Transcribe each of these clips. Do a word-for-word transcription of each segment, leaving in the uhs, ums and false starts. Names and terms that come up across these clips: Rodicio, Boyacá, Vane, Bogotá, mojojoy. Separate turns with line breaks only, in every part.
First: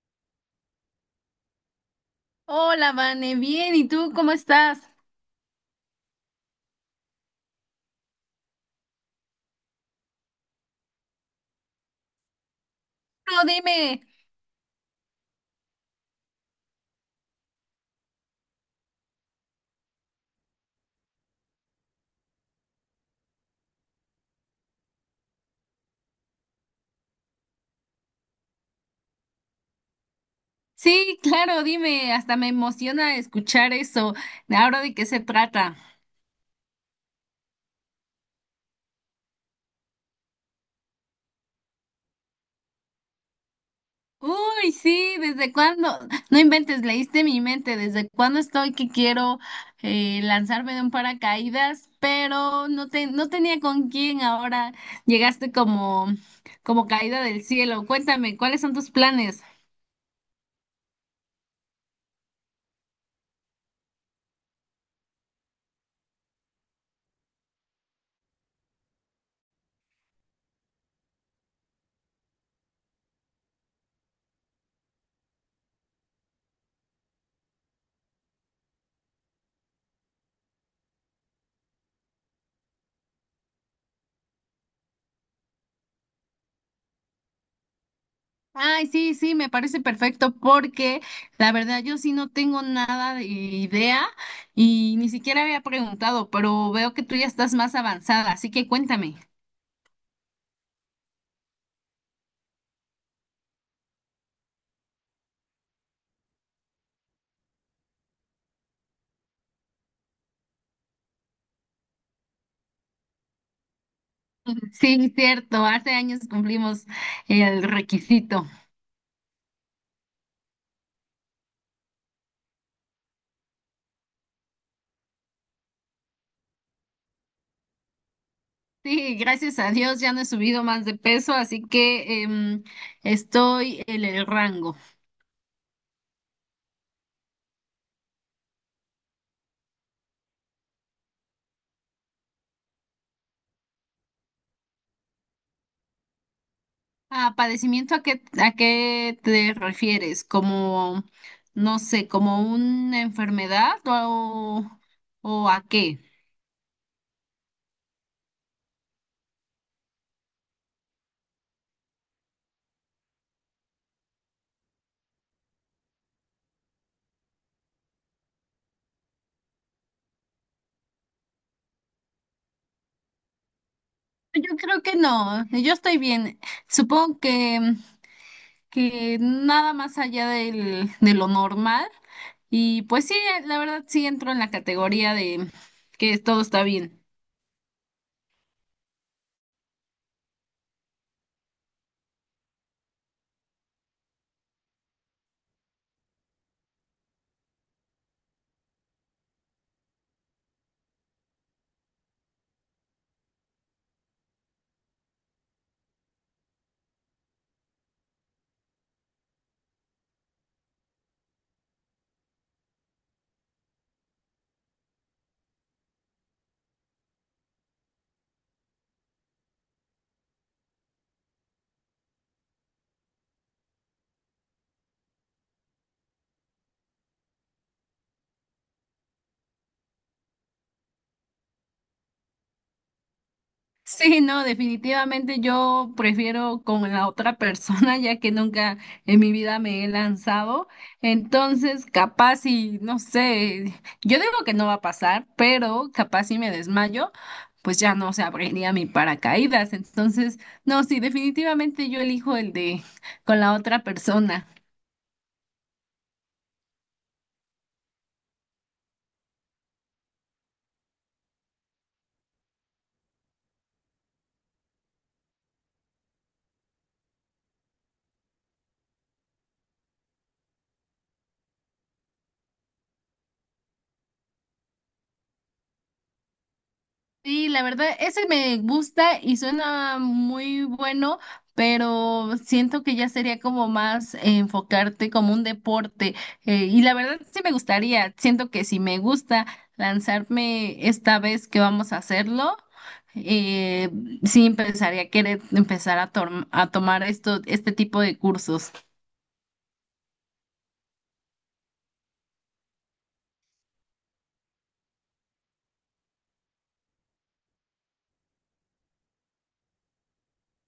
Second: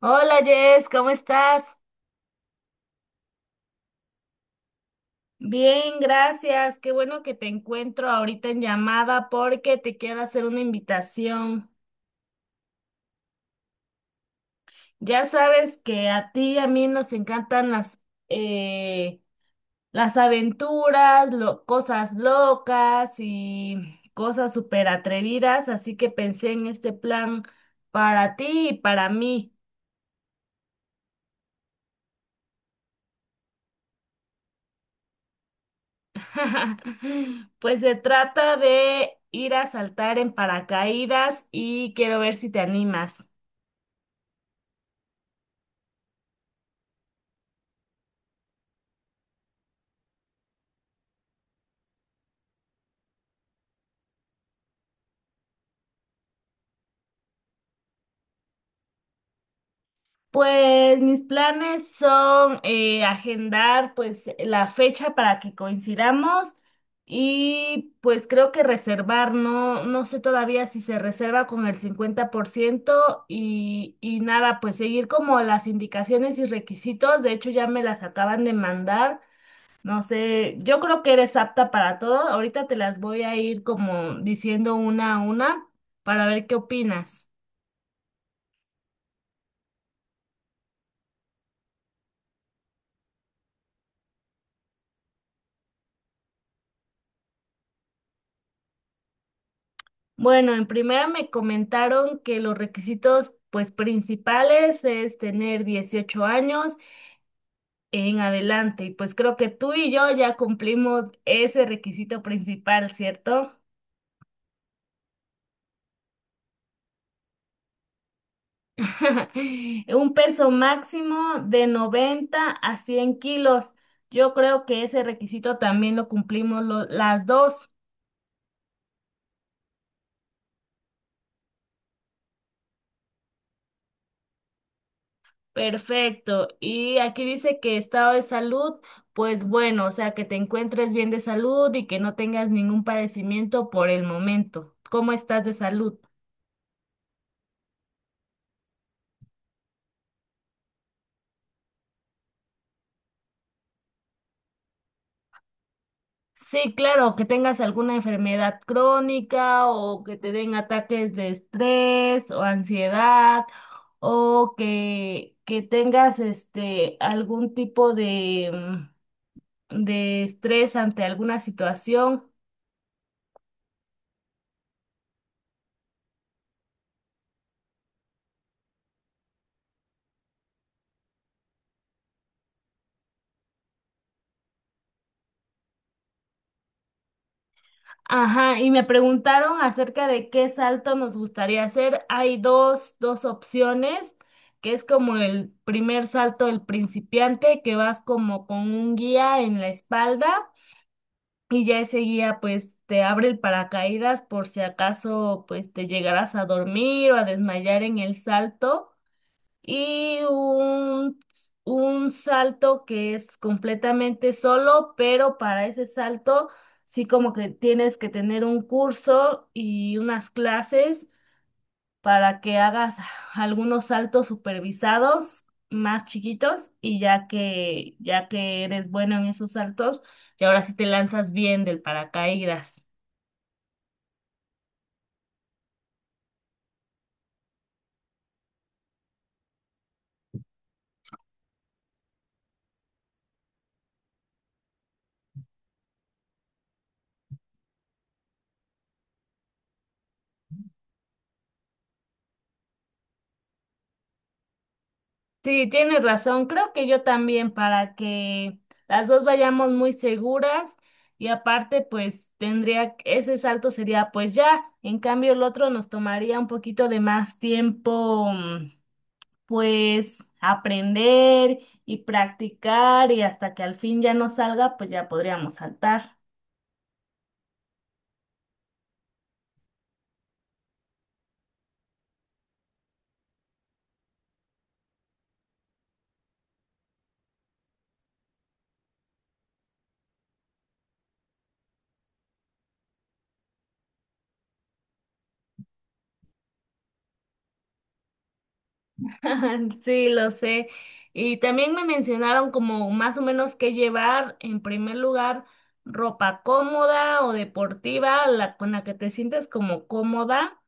Hola Jess, ¿cómo estás?
Hola, Vane, bien, ¿y tú cómo estás?
Bien, gracias. Qué bueno que te encuentro ahorita en llamada porque te quiero hacer una invitación.
No, dime.
Ya sabes que a ti y a mí nos encantan las, eh, las aventuras, lo- cosas locas y cosas súper atrevidas, así que pensé en este plan para ti y para mí.
Sí, claro, dime, hasta me emociona escuchar eso. ¿Ahora de qué se trata?
Pues se trata de ir a saltar en paracaídas y quiero ver si te animas.
Uy, sí, ¿desde cuándo? No inventes, leíste mi mente, ¿desde cuándo estoy que quiero eh, lanzarme de un paracaídas? Pero no, te, no tenía con quién, ahora llegaste como, como caída del cielo. Cuéntame, ¿cuáles son tus planes?
Pues mis planes son eh, agendar pues la fecha para que coincidamos y pues creo que reservar, no, no sé todavía si se reserva con el cincuenta por ciento y, y nada, pues seguir como las indicaciones y requisitos, de hecho ya me las acaban de mandar. No sé, yo creo que eres apta para todo. Ahorita te las voy a ir como diciendo una a una para ver qué opinas.
Ay, sí, sí, me parece perfecto porque la verdad yo sí no tengo nada de idea y ni siquiera había preguntado, pero veo que tú ya estás más avanzada, así que cuéntame.
Bueno, en primera me comentaron que los requisitos pues principales es tener dieciocho años en adelante y pues creo que tú y yo ya cumplimos ese requisito principal, ¿cierto?
Sí, cierto, hace años cumplimos el requisito.
Un peso máximo de noventa a cien kilos. Yo creo que ese requisito también lo cumplimos lo- las dos.
Sí, gracias a Dios ya no he subido más de peso, así que em, estoy en el rango.
Perfecto. Y aquí dice que estado de salud, pues bueno, o sea, que te encuentres bien de salud y que no tengas ningún padecimiento por el momento. ¿Cómo estás de salud?
Ah, padecimiento, ¿a qué, a qué te refieres? ¿Como, no sé, como una enfermedad o, o a qué?
Sí, claro, que tengas alguna enfermedad crónica o que te den ataques de estrés o ansiedad o que, que tengas este algún tipo de, mm, de estrés ante alguna situación.
Yo creo que no, yo estoy bien. Supongo que, que nada más allá del, de lo normal. Y pues sí, la verdad sí entro en la categoría de que todo está bien.
Ajá, y me preguntaron acerca de qué salto nos gustaría hacer. Hay dos, dos opciones, que es como el primer salto del principiante, que vas como con un guía en la espalda y ya ese guía pues te abre el paracaídas por si acaso pues te llegarás a dormir o a desmayar en el salto y un, un salto que es completamente solo, pero para ese salto sí como que tienes que tener un curso y unas clases para que hagas algunos saltos supervisados más chiquitos y ya que ya que eres bueno en esos saltos, y ahora sí te lanzas bien del paracaídas.
Sí, no, definitivamente yo prefiero con la otra persona, ya que nunca en mi vida me he lanzado. Entonces, capaz y no sé, yo digo que no va a pasar, pero capaz si me desmayo, pues ya no se abriría mi paracaídas. Entonces, no, sí, definitivamente yo elijo el de con la otra persona.
Sí, tienes razón. Creo que yo también para que las dos vayamos muy seguras y aparte pues tendría, ese salto sería pues ya, en cambio el otro nos tomaría un poquito de más tiempo mm, pues aprender y practicar y hasta que al fin ya nos salga pues ya podríamos saltar.
Sí, la verdad, ese me gusta y suena muy bueno, pero siento que ya sería como más eh, enfocarte como un deporte. Eh, y la verdad sí me gustaría, siento que si me gusta lanzarme esta vez que vamos a hacerlo, eh, sí empezaría a querer empezar a, tom- a tomar esto, este tipo de cursos.
Sí, lo sé. Y también me mencionaron como más o menos qué llevar, en primer lugar, ropa cómoda o deportiva, la con la que te sientes como cómoda,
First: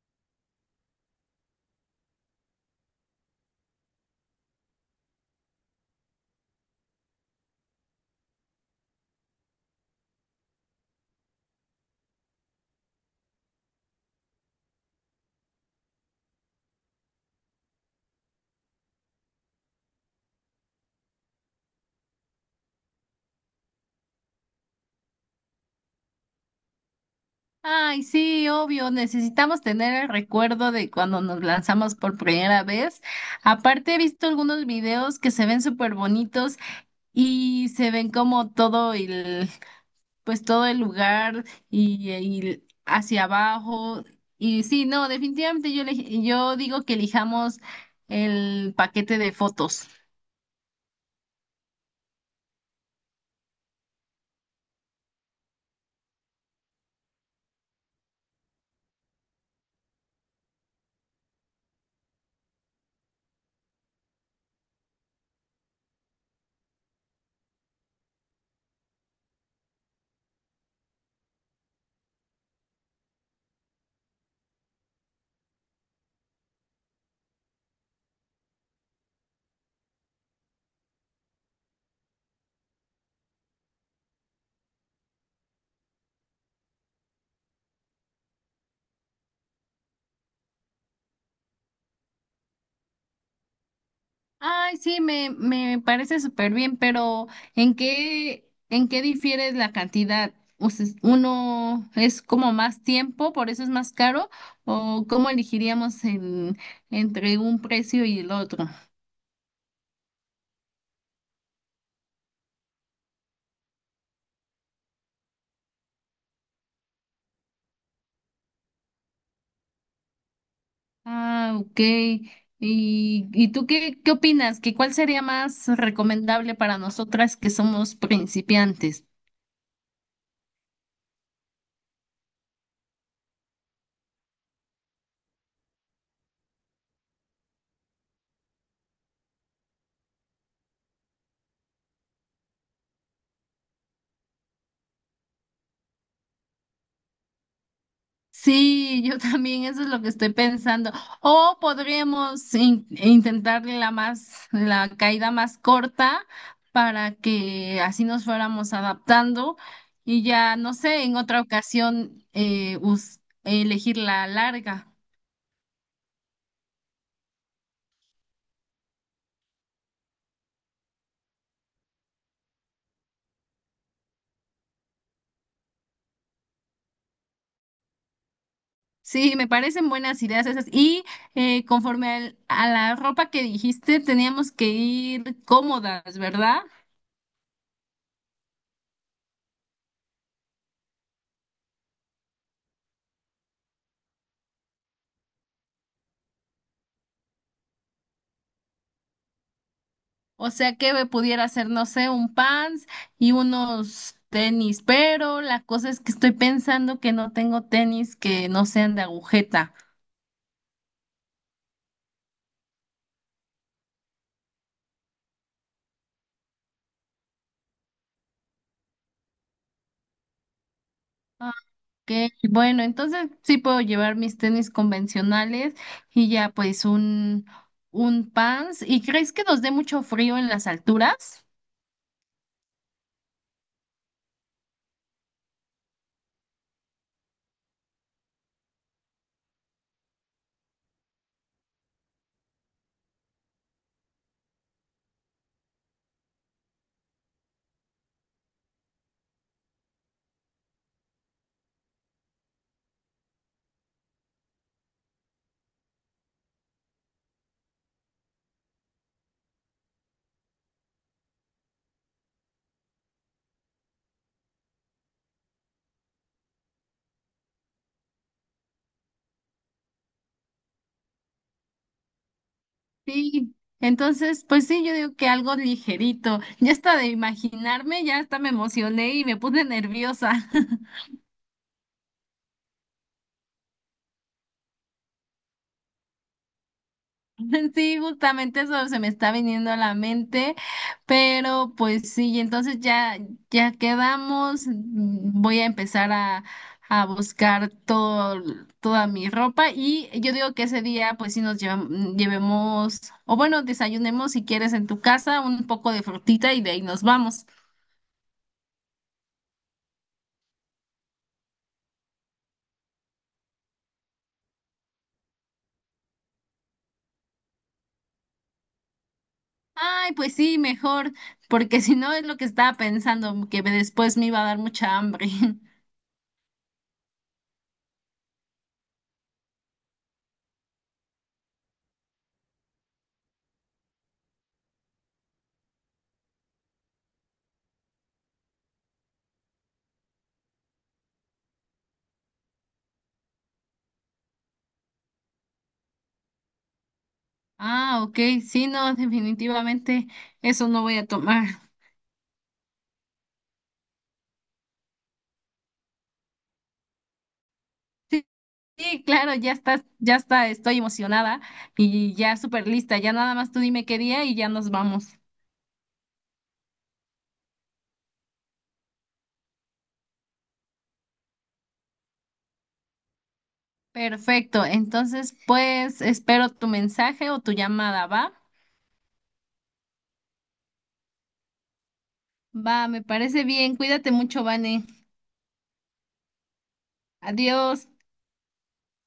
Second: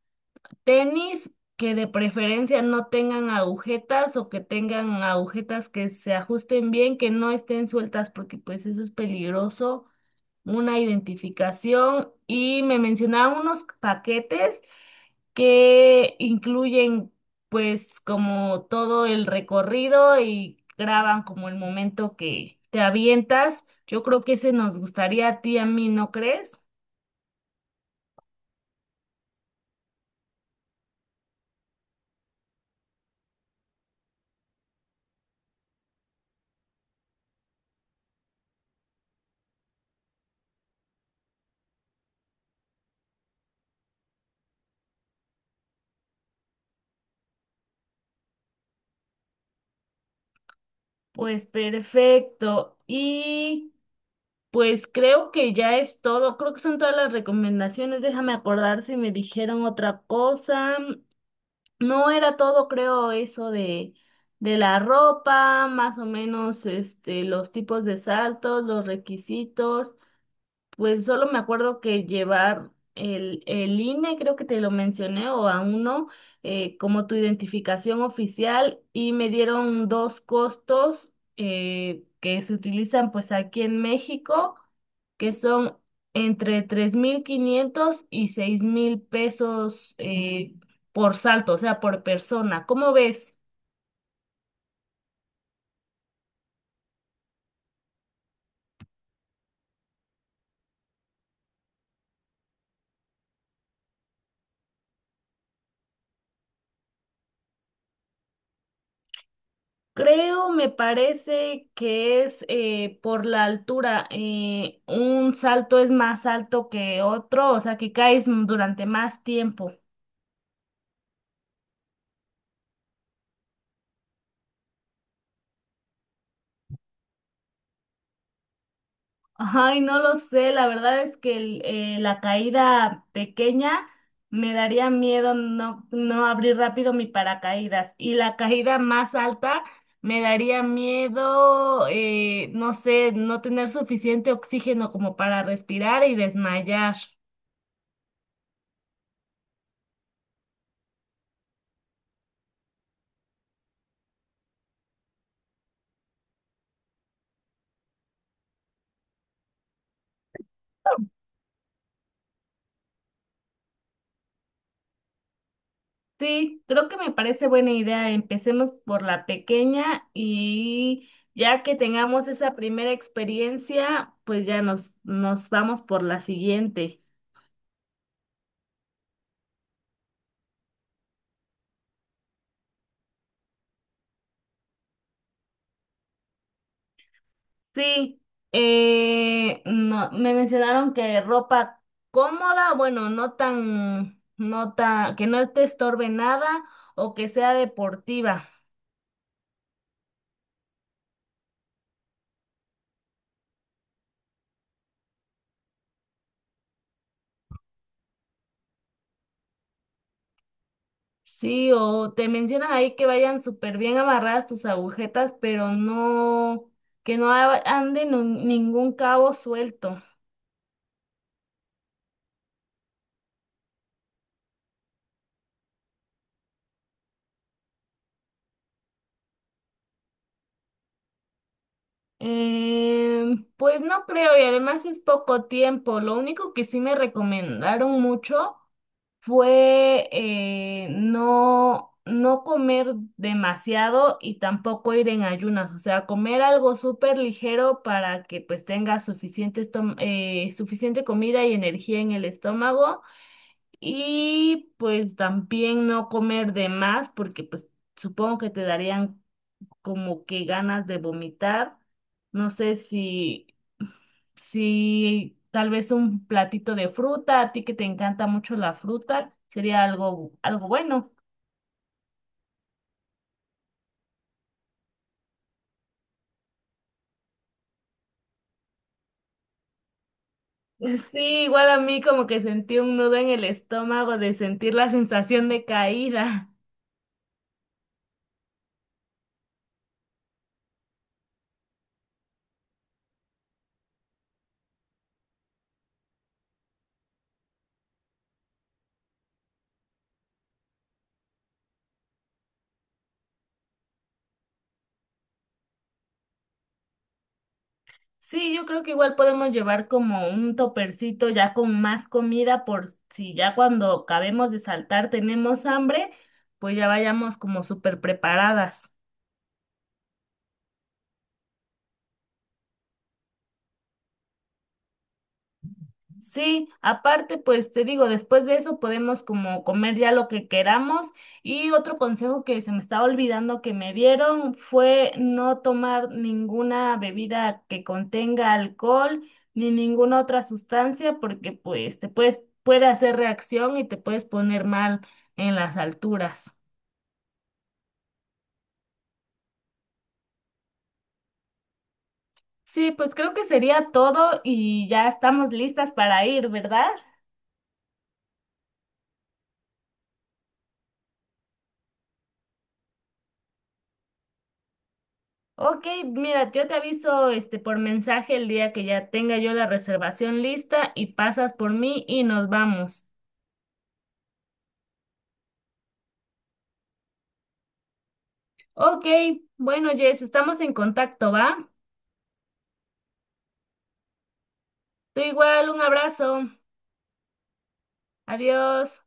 tenis que de preferencia no tengan agujetas o que tengan agujetas que se ajusten bien, que no estén sueltas porque pues eso es peligroso, una identificación y me mencionaban unos paquetes que incluyen pues como todo el recorrido y graban como el momento que te avientas. Yo creo que ese nos gustaría a ti, a mí, ¿no crees?
Ay, sí, obvio, necesitamos tener el recuerdo de cuando nos lanzamos por primera vez. Aparte, he visto algunos videos que se ven súper bonitos y se ven como todo el, pues todo el lugar y, y hacia abajo. Y sí, no, definitivamente yo, elegi- yo digo que elijamos el paquete de fotos.
Pues perfecto. Y pues creo que ya es todo. Creo que son todas las recomendaciones. Déjame acordar si me dijeron otra cosa. No era todo, creo, eso de, de la ropa, más o menos este, los tipos de saltos, los requisitos. Pues solo me acuerdo que llevar el, el I N E, creo que te lo mencioné, o a uno, eh, como tu identificación oficial, y me dieron dos costos eh, que se utilizan pues aquí en México, que son entre tres mil quinientos y seis mil pesos eh, por salto, o sea, por persona. ¿Cómo ves?
Ay, sí, me, me parece súper bien, pero ¿en qué, en qué difiere la cantidad? O sea, ¿uno es como más tiempo, por eso es más caro? ¿O cómo elegiríamos en- entre un precio y el otro?
Creo, me parece que es eh, por la altura. Eh, un salto es más alto que otro, o sea que caes durante más tiempo.
Ah, ok. ¿Y, y tú qué, qué opinas? ¿Que cuál sería más recomendable para nosotras que somos principiantes?
Ay, no lo sé, la verdad es que el- eh, la caída pequeña me daría miedo no, no abrir rápido mi paracaídas y la caída más alta me daría miedo, eh, no sé, no tener suficiente oxígeno como para respirar y desmayar.
Sí, yo también, eso es lo que estoy pensando. O podríamos in- intentar la más, la caída más corta para que así nos fuéramos adaptando y ya, no sé, en otra ocasión eh, us- elegir la larga.
Sí, creo que me parece buena idea. Empecemos por la pequeña y ya que tengamos esa primera experiencia, pues ya nos, nos vamos por la siguiente.
Sí, me parecen buenas ideas esas. Y eh, conforme al- a la ropa que dijiste, teníamos que ir cómodas, ¿verdad?
Sí, eh, no, me mencionaron que ropa cómoda, bueno, no tan, no tan, que no te estorbe nada o que sea deportiva.
O sea que me pudiera hacer, no sé, un pants y unos tenis, pero la cosa es que estoy pensando que no tengo tenis que no sean de agujeta.
Sí, o te mencionan ahí que vayan súper bien amarradas tus agujetas, pero no, que no a- ande nu- ningún cabo suelto.
Ah, ok, bueno, entonces sí puedo llevar mis tenis convencionales y ya pues un, un pants. ¿Y crees que nos dé mucho frío en las alturas?
Em, pues no creo, y además es poco tiempo. Lo único que sí me recomendaron mucho fue eh, no, no comer demasiado y tampoco ir en ayunas, o sea, comer algo súper ligero para que pues tengas suficiente, estom- eh, suficiente comida y energía en el estómago. Y pues también no comer de más, porque pues supongo que te darían como que ganas de vomitar. No sé si, si tal vez un platito de fruta, a ti que te encanta mucho la fruta, sería algo, algo bueno.
Sí, entonces pues sí, yo digo que algo ligerito. Ya hasta de imaginarme, ya hasta me emocioné y me puse nerviosa.
Sí, igual a mí como que sentí un nudo en el estómago de sentir la sensación de caída.
Sí, justamente eso se me está viniendo a la mente, pero pues sí, entonces ya, ya quedamos, mm, voy a empezar a, a buscar todo, toda mi ropa y yo digo que ese día pues sí nos llevam- llevemos, o bueno, desayunemos si quieres en tu casa un poco de frutita y de ahí nos vamos.
Sí, yo creo que igual podemos llevar como un topercito ya con más comida por si ya cuando acabemos de saltar tenemos hambre, pues ya vayamos como súper preparadas.
Ay, pues sí, mejor, porque si no es lo que estaba pensando, que después me iba a dar mucha hambre.
Sí, aparte, pues te digo, después de eso podemos como comer ya lo que queramos. Y otro consejo que se me estaba olvidando que me dieron fue no tomar ninguna bebida que contenga alcohol ni ninguna otra sustancia porque pues te puedes, puede hacer reacción y te puedes poner mal en las alturas.
Ah, ok, sí, no, definitivamente eso no voy a tomar.
Sí, pues creo que sería todo y ya estamos listas para ir, ¿verdad?
Sí, sí, claro, ya está, ya está, estoy emocionada y ya súper lista. Ya nada más tú dime qué día y ya nos vamos.
Ok, mira, yo te aviso este por mensaje el día que ya tenga yo la reservación lista y pasas por mí y nos vamos.
Perfecto, entonces pues espero tu mensaje o tu llamada, ¿va?
Ok, bueno, Jess, estamos en contacto, ¿va?
Va, me parece bien, cuídate mucho, Vane.
Tú igual, un abrazo.
Adiós.
Adiós.